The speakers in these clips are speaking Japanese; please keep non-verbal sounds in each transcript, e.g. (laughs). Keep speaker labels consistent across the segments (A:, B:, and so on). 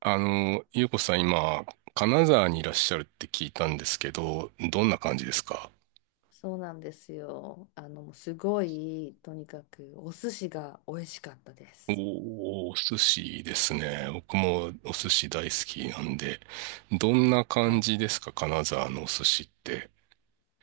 A: ゆうこさん今、金沢にいらっしゃるって聞いたんですけど、どんな感じですか？
B: そうなんですよ。もうすごい、とにかくお寿司が美味しかったで
A: おー、
B: す。
A: お寿司ですね。僕もお寿司大好きなんで、どんな
B: は
A: 感
B: い。
A: じですか金沢のお寿司って。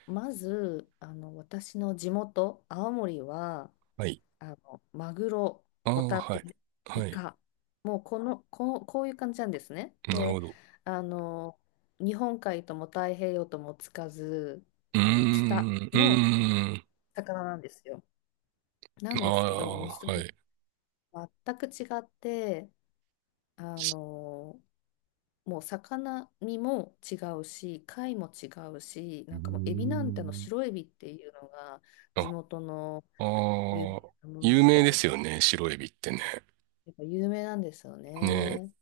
B: まず、私の地元、青森は、
A: はい。
B: マグロ、
A: あ
B: ホ
A: あ、
B: タ
A: は
B: テ、
A: い。は
B: イ
A: い。
B: カ、もうこういう感じなんですね。
A: なるほ
B: で、
A: ど。
B: あの、日本海とも太平洋ともつかず、
A: うー
B: 北
A: ん、う
B: の
A: ーん、
B: 魚なんですよ。なん
A: あ
B: ですけど、もう
A: あ、
B: ちょっと
A: はい。
B: 全く違って、あの、もう魚身も違うし貝も違うし、
A: うー
B: なんかもうエビなんて、あの
A: ん。
B: 白エビっていうのが
A: あ、
B: 地元の
A: あ
B: 有名
A: あ。
B: なもの
A: 有
B: み
A: 名
B: た
A: で
B: い
A: すよ
B: で、
A: ね、白エビってね。
B: やっぱ有名なんですよ
A: ね、
B: ね。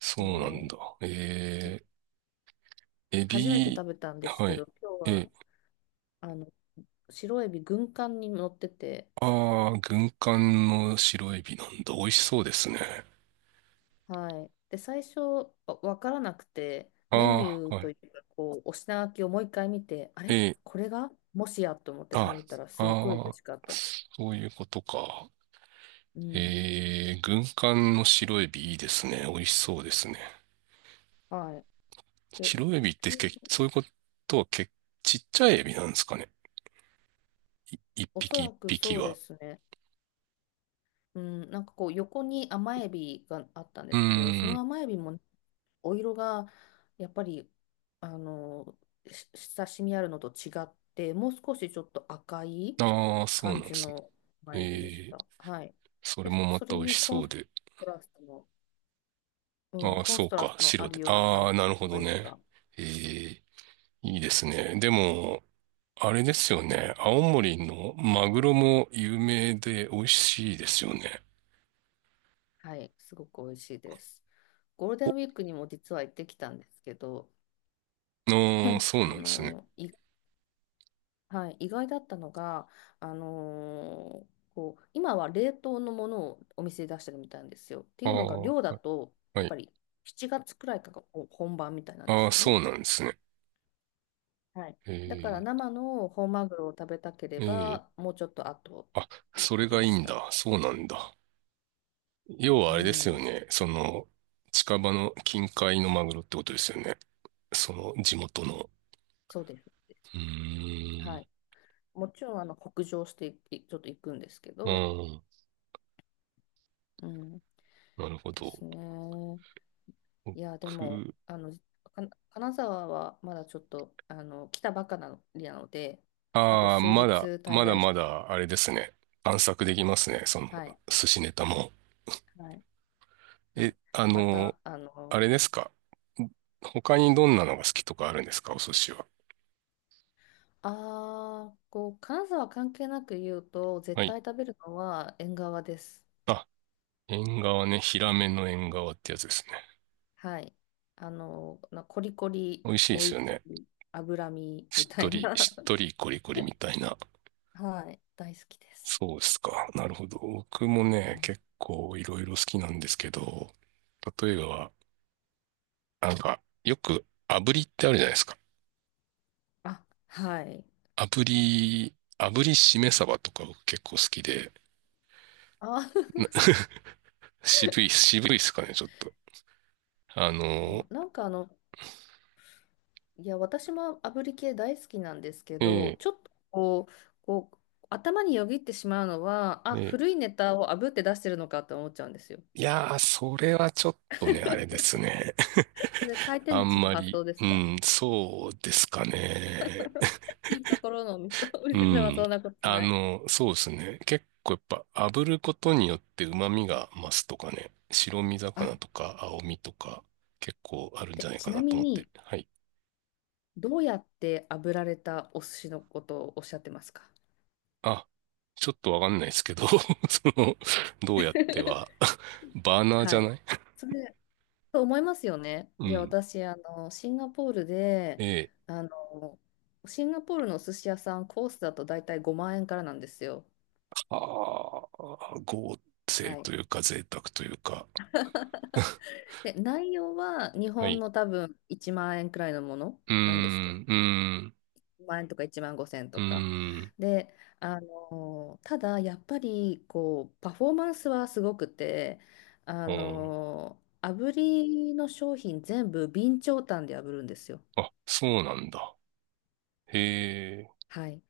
A: そうなんだ。え
B: うで、
A: え。エ
B: 初めて
A: ビ、
B: 食べたんです
A: は
B: け
A: い。
B: ど今日
A: え、
B: は、あの白エビ軍艦に乗ってて。
A: ああ、軍艦の白エビなんだ。美味しそうですね。
B: はい。で、最初わからなくて、
A: あ
B: メニュ
A: あ、
B: ー
A: は
B: と
A: い。
B: いうかお品書きをもう一回見て、あれ、
A: え、
B: これがもしやと思って
A: あ、
B: 食べたらすっごい美
A: あ
B: 味しかっ
A: あ、
B: たです。
A: そういうことか。
B: うん。
A: えー、軍艦の白エビいいですね。美味しそうですね。
B: はい。で、
A: 白エビっ
B: 普
A: て
B: 通、
A: け、そういうことはけ、ちっちゃいエビなんですかね。い、一
B: おそ
A: 匹
B: ら
A: 一
B: く
A: 匹
B: そうで
A: は。
B: すね。うん、なんか横に甘エビがあったん
A: う
B: ですけど、そ
A: ー
B: の
A: ん。
B: 甘エビもね、お色がやっぱり、あのし親しみあるのと違って、もう少しちょっと赤い
A: ああ、そう
B: 感
A: なんで
B: じ
A: すね。
B: の
A: え
B: 甘エビでし
A: ー、
B: た。はい。
A: それ
B: で、
A: もま
B: そ
A: た
B: れ
A: 美味
B: に
A: しそうで。
B: トラストの、うん、
A: ああ、
B: コン
A: そ
B: ス
A: う
B: トラス
A: か。
B: トのあ
A: 白
B: る
A: で。
B: ような感
A: ああ、
B: じ
A: なる
B: の
A: ほ
B: 白
A: ど
B: エビ
A: ね。
B: が。
A: ええ、いいですね。でも、あれですよね。青森のマグロも有名で美味しいですよね。
B: はい、すごく美味しいです。ゴールデ
A: お、
B: ンウィークにも実は行ってきたんですけど、
A: ああ、そう
B: あ
A: なんですね。
B: の、意はい、意外だったのが、今は冷凍のものをお店で出してるみたいなんですよ。ってい
A: あ
B: うのが
A: あ、
B: 量だと、
A: は
B: やっぱ
A: い。
B: り7月くらいから本番みたいなんで
A: あ
B: す
A: あ、
B: よ
A: そ
B: ね。
A: うなんですね。
B: はい、だから
A: え
B: 生の本マグロを食べたけれ
A: え、ええ。
B: ばもうちょっと後
A: あ、
B: という
A: それ
B: こと
A: がい
B: で
A: い
B: し
A: ん
B: た。
A: だ。そうなんだ。要はあ
B: う
A: れですよ
B: ん、
A: ね。その、近場の近海のマグロってことですよね。その地元の。
B: そうです。
A: うー
B: は
A: ん。
B: い、もちろん北上していちょっと行くんですけ
A: う
B: ど。
A: ん。
B: うん、
A: なるほ
B: です
A: ど。
B: ね。いや、でも、
A: 僕、
B: 金沢はまだちょっと、来たばかりなので、あと
A: ああ、
B: 数
A: ま
B: 日
A: だ、
B: 滞
A: まだ
B: 在し。
A: まだ、あれですね。探索できますね。その、
B: はい、
A: 寿司ネタも。
B: はい、はい。
A: え、
B: また、
A: あれですか。他にどんなのが好きとかあるんですか、お寿司は。
B: 金沢関係なく言うと、
A: は
B: 絶
A: い。
B: 対食べるのは縁側です。
A: あ、縁側ね。ヒラメの縁側ってやつですね。
B: はい。コリコリ、
A: 美味しいで
B: 美
A: す
B: 味
A: よ
B: し
A: ね。
B: い、脂身み
A: しっ
B: た
A: と
B: い
A: り、
B: な。
A: しっとりコリコリみ
B: (laughs)
A: たいな。
B: はい、大好きです。
A: そうですか。なるほど。僕も
B: う
A: ね、
B: ん、
A: 結構いろいろ好きなんですけど、例えば、なんか、よく炙りってあるじゃないですか。
B: あ、はい。
A: 炙りしめ鯖とか結構好きで、
B: あ、
A: 渋いっすかね、ちょっと。あの、
B: (laughs) なんかいや、私も炙り系大好きなんですけ
A: え
B: ど、
A: え、
B: ちょっとこう、頭によぎってしまうのは、あ、
A: え
B: 古
A: え。
B: いネタを炙って出してるのかって思っちゃうんですよ。
A: いやー、それはちょっとね、あれですね。
B: それ回
A: (laughs)
B: 転
A: あ
B: 寿
A: ん
B: 司の
A: ま
B: 発
A: り、
B: 想です
A: う
B: か？
A: ん、そうですかね。
B: (laughs) いいところのお店 (laughs) お
A: う
B: 店では
A: ん。
B: そんなこと
A: あ
B: ない。
A: の、そうですね。結構やっぱ炙ることによって旨味が増すとかね、白身
B: あ、
A: 魚とか青身とか結構あるんじゃ
B: で、
A: ない
B: ち
A: か
B: な
A: な
B: み
A: と思っ
B: に、
A: て。はい。
B: どうやって炙られたお寿司のことをおっしゃってますか？
A: あ、ちょっとわかんないですけど、(laughs) その、どうやっては、
B: (laughs)
A: (laughs) バーナーじ
B: は
A: ゃ
B: い。
A: ない。
B: それと思いますよね。
A: う
B: いや、
A: ん。
B: 私、シンガポールで、
A: ええ。
B: あの、シンガポールのお寿司屋さん、コースだと大体5万円からなんですよ。
A: ああ、合成
B: はい。
A: というか贅沢というか。(laughs)
B: で、内容は日
A: は
B: 本
A: い。
B: の多分1万円くらいのもの
A: うー
B: なんですけど、
A: ん、うーん、
B: 1万円とか1万5千円
A: う
B: と
A: ー
B: か。
A: ん、
B: で、ただ、やっぱり、パフォーマンスはすごくて、
A: うん。
B: 炙りの商品全部備長炭で炙るんですよ。
A: あ、そうなんだ。へえ、
B: はい。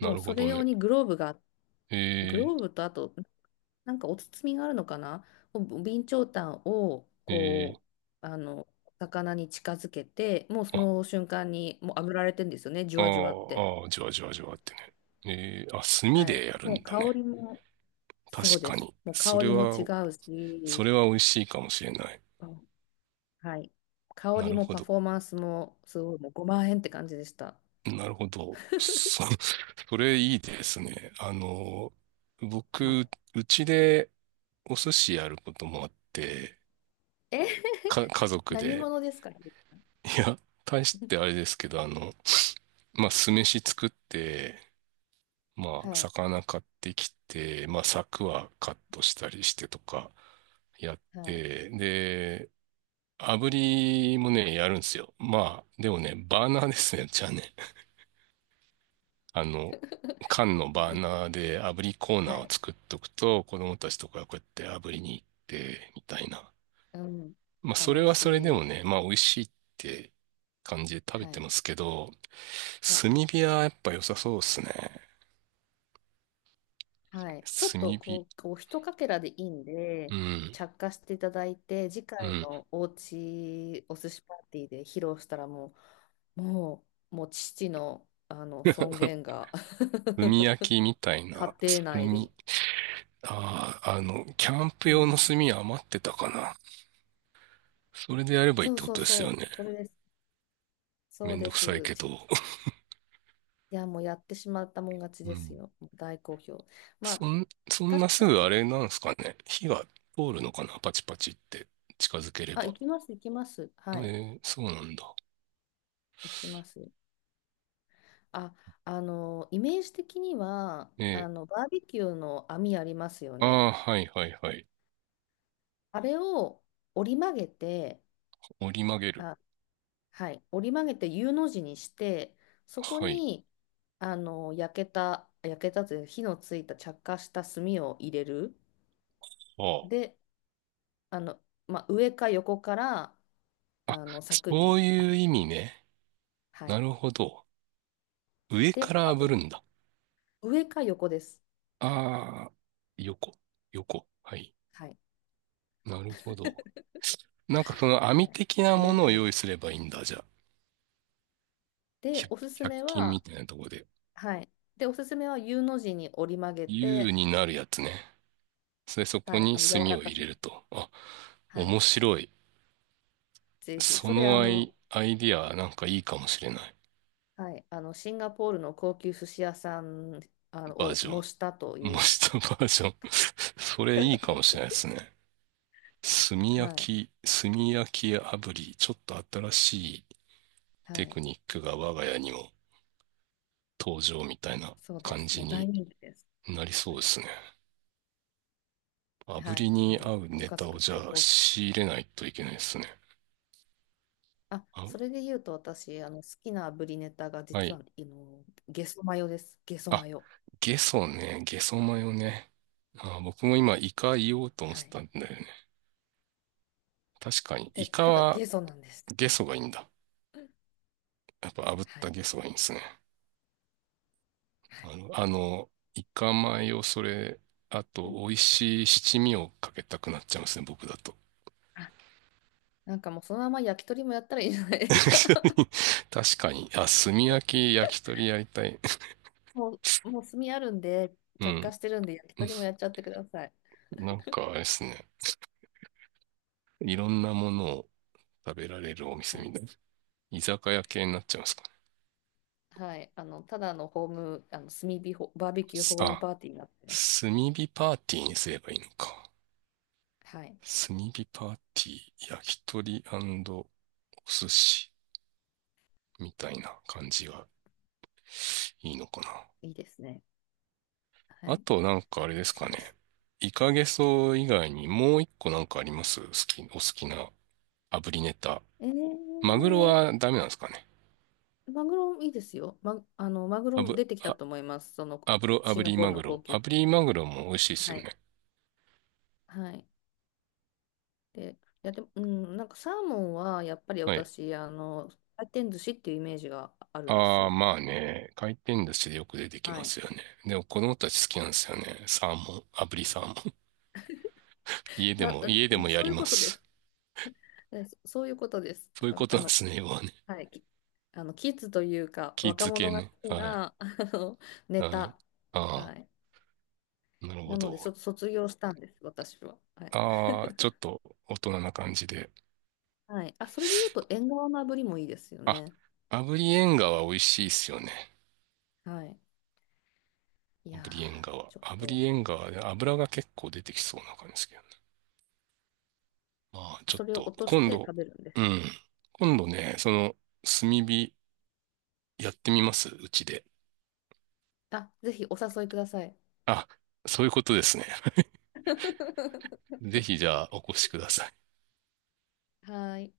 A: な
B: もう
A: るほ
B: それ
A: ど
B: 用
A: ね。
B: に
A: へ
B: グ
A: え、
B: ローブと、あと、なんかお包みがあるのかな、お備長炭を、
A: へえ、
B: う、あの、魚に近づけて、もうそ
A: あ、
B: の瞬間に、もう炙られてるんですよね、じゅ
A: あ
B: わじゅわって。
A: あ、ああ、じわじわじわってね。ええ、あ、炭
B: は
A: で
B: い。
A: やるん
B: もう
A: だ
B: 香
A: ね。
B: りも、そう
A: 確
B: で
A: か
B: す。
A: に。
B: もう
A: そ
B: 香
A: れ
B: りも違
A: は、
B: う
A: そ
B: し、
A: れは美味しいかもしれない。
B: あ、はい。香
A: な
B: り
A: る
B: も
A: ほ
B: パ
A: ど。
B: フォーマンスも、すごい、もう5万円って感じでした。
A: なるほど。そ、(laughs) それいいですね。あの、
B: は
A: 僕、
B: い。
A: うちでお寿司やることもあって、
B: え
A: か、家
B: (laughs)、
A: 族
B: 何
A: で。
B: 者ですかね？
A: いや、大してあ
B: (laughs)
A: れですけど、あの、まあ、酢飯作って、まあ、
B: はい。
A: 魚買ってきて、まあ、柵はカットしたりしてとかやっ
B: はい。
A: て、で、炙りもね、やるんですよ。まあ、でもね、バーナーですね、じゃあね。あの、
B: (laughs)
A: 缶のバー
B: で、
A: ナーで炙りコー
B: は
A: ナーを
B: い。
A: 作っとくと、子供たちとかがこうやって炙りに行って、みたいな。
B: うん。
A: まあ、それ
B: 楽
A: はそれで
B: し
A: も
B: い。
A: ね、まあ、美味しいって感じで食べ
B: は
A: て
B: い。
A: ますけど、
B: いや、
A: 炭火はやっぱ良さそうですね。
B: はい、ちょっと
A: 炭火。
B: こう一かけらでいいん
A: う
B: で、
A: ん。
B: 着火していただいて、次
A: う
B: 回
A: ん。
B: のおうちお寿司パーティーで披露したらう、ももう父の、あの尊厳が
A: 炭焼きみ
B: (laughs)
A: たいな、
B: 家庭内
A: 炭。
B: で。
A: ああ、あの、キャンプ
B: う
A: 用の
B: ん、
A: 炭余ってたかな。それでやればいいっ
B: そう
A: てこ
B: そう
A: とですよ
B: そ
A: ね。
B: う、それです、そ
A: め
B: う
A: んど
B: で
A: くさい
B: す。
A: けど。
B: いや、もうやってしまったもん勝
A: (laughs)
B: ち
A: う
B: です
A: ん。
B: よ、大好評。まあ、
A: そん
B: 確
A: な
B: か
A: すぐあ
B: に、
A: れなんですかね。火が通るのかなパチパチって近づけれ
B: あ、
A: ば。
B: 行きます、行きます、
A: え
B: はい、
A: ー、そうなんだ。
B: 行きます。あ、イメージ的には、
A: え
B: バーベキューの網ありますよ
A: ー、あ
B: ね。
A: あ、はいはいはい。
B: あれを折り曲げて、
A: 折り曲げる。
B: あ、はい、折り曲げて U の字にして、そこ
A: はい。
B: に、焼けたという、火のついた着火した炭を入れる。
A: あ
B: で、あの、まあ、上か横から、
A: あ。あ、
B: 柵
A: そ
B: に
A: う
B: 当
A: いう
B: て
A: 意
B: る。
A: 味ね。
B: は
A: な
B: い。
A: るほど。上か
B: で、
A: ら
B: あ、
A: 炙るんだ。
B: 上か横です。
A: ああ、横、横。はい。
B: はい。
A: なるほど。なんかその網
B: はい。
A: 的なも
B: 上
A: のを
B: か
A: 用
B: 横。
A: 意すればいいんだ。じゃあ、
B: で、おすすめ
A: 100均み
B: は、
A: たいなとこで。
B: はい。で、おすすめは U の字に折り曲げ
A: U
B: て、
A: になるやつね。それそこ
B: はい、
A: に
B: 柔
A: 炭
B: ら
A: を
B: か
A: 入
B: せ
A: れ
B: て、
A: ると。あ、
B: は
A: 面
B: い、
A: 白い。
B: ぜひ、それ、
A: アイディアなんかいいかもしれない。
B: はい、シンガポールの高級寿司屋さん、
A: バー
B: を
A: ジョン。
B: 模したとい
A: 模
B: う。
A: したバージョン。(laughs) それいいかもしれないですね。炭焼
B: はい、
A: き、炭焼き炙り、ちょっと新しい
B: は
A: テ
B: い、
A: クニックが我が家にも登場みたいな
B: そうで
A: 感
B: す。
A: じ
B: もう大
A: に
B: 人気です。
A: なりそう
B: は
A: で
B: い、
A: すね。炙
B: は
A: り
B: い、
A: に
B: も
A: 合
B: う
A: う
B: ご
A: ネ
B: 家
A: タを
B: 族
A: じ
B: 大
A: ゃあ
B: 好評。
A: 仕入れないといけないですね。
B: あ、
A: あ、
B: それで言うと私、好きなブリネタが、
A: は
B: 実
A: い。
B: はゲソマヨです。ゲソ
A: あ、
B: マヨ。
A: ゲソね。ゲソマヨね。あ、僕も今イカ言おうと思っ
B: は
A: て
B: い。
A: たんだよね。確かに、
B: で、
A: イカ
B: ただ
A: は。
B: ゲソなんです。
A: ゲソがいいんだ。やっぱ炙っ
B: は
A: た
B: い。
A: ゲソがいいんですね。
B: はい。
A: あの、あの、イカ米をそれ、あ
B: う
A: と、
B: ん、
A: 美味しい七味をかけたくなっちゃいますね、僕だと。
B: なんかもうそのまま焼き鳥もやったらいいじゃないですか。(laughs)
A: (laughs) 確かに。あ、炭焼き、焼き鳥やりたい。
B: ももう炭あるんで、
A: う
B: 着火
A: ん。
B: してるんで、焼き鳥もやっちゃってください。
A: なんか、あれですね。いろんなものを食べられるお店
B: は
A: み
B: い。
A: たいな。居酒屋系になっちゃいますかね。
B: はい。ただのホーム、あの、炭火ホ、バーベキューホーム
A: あ、
B: パーティーになってます。
A: 炭火パーティーにすればいいのか。
B: はい。
A: 炭火パーティー、焼き鳥お寿司。みたいな感じがいいのかな。
B: いいですね。は
A: あ
B: い。
A: となんかあれです
B: そ
A: か
B: うで
A: ね。
B: す。
A: イカゲソ以外にもう一個なんかあります好き、お好きな炙りネタ。
B: え
A: マグロ
B: ー、
A: はダメなんですかね。
B: マグロいいですよ。ま、マグ
A: あ
B: ロ
A: ぶ、
B: 出てきた
A: あ、
B: と思います。その、
A: 炙ろ、
B: シ
A: 炙
B: ンガ
A: り
B: ポール
A: マ
B: の
A: グ
B: 高
A: ロ。
B: 級
A: 炙
B: 店。
A: りマグロも美味しいっす
B: は
A: よ
B: い。
A: ね。
B: はい。で、いや、でも、うん、なんかサーモンは、やっぱり
A: はい。
B: 私、回転寿司っていうイメージがあるんです
A: ああ、
B: よ。
A: まあね。回転寿司でよく出てき
B: は
A: ま
B: い。
A: すよね。でも子供たち好きなんですよね。サーモン、炙りサーモン。(laughs)
B: だ、
A: 家でもや
B: そ
A: り
B: ういう
A: ま
B: ことです。
A: す。
B: そういうことです。だ
A: そういう
B: から、
A: ことなんですね、要はね。
B: はい。きあの、キッズというか、
A: 気
B: 若
A: 付け
B: 者が
A: ね。
B: 好き
A: はい。
B: な、(laughs) の、ネ
A: はい。
B: タ。は
A: あ
B: い。
A: あ、なるほ
B: なので、
A: ど。
B: 卒業したんです、私は。はい。
A: ああ、ちょっ
B: (laughs)
A: と大人な感じで。
B: はい。あ、それで言うと、縁側の炙りもいいですよ
A: あ、
B: ね。
A: 炙り縁側美味しいっすよね。
B: はい。いやー、
A: 炙り縁側。
B: ちょっ
A: 炙
B: と、
A: り縁側で油が結構出てきそうな感じですけどね。まあ、ちょ
B: そ
A: っ
B: れを
A: と、
B: 落とし
A: 今
B: て
A: 度、
B: 食べるんです。
A: うん。今度ね、その、炭火やってみますうちで。
B: あ、ぜひお誘いください。
A: あ、そういうことですね。
B: (laughs)
A: (laughs) ぜひじゃあお越しください。
B: はい。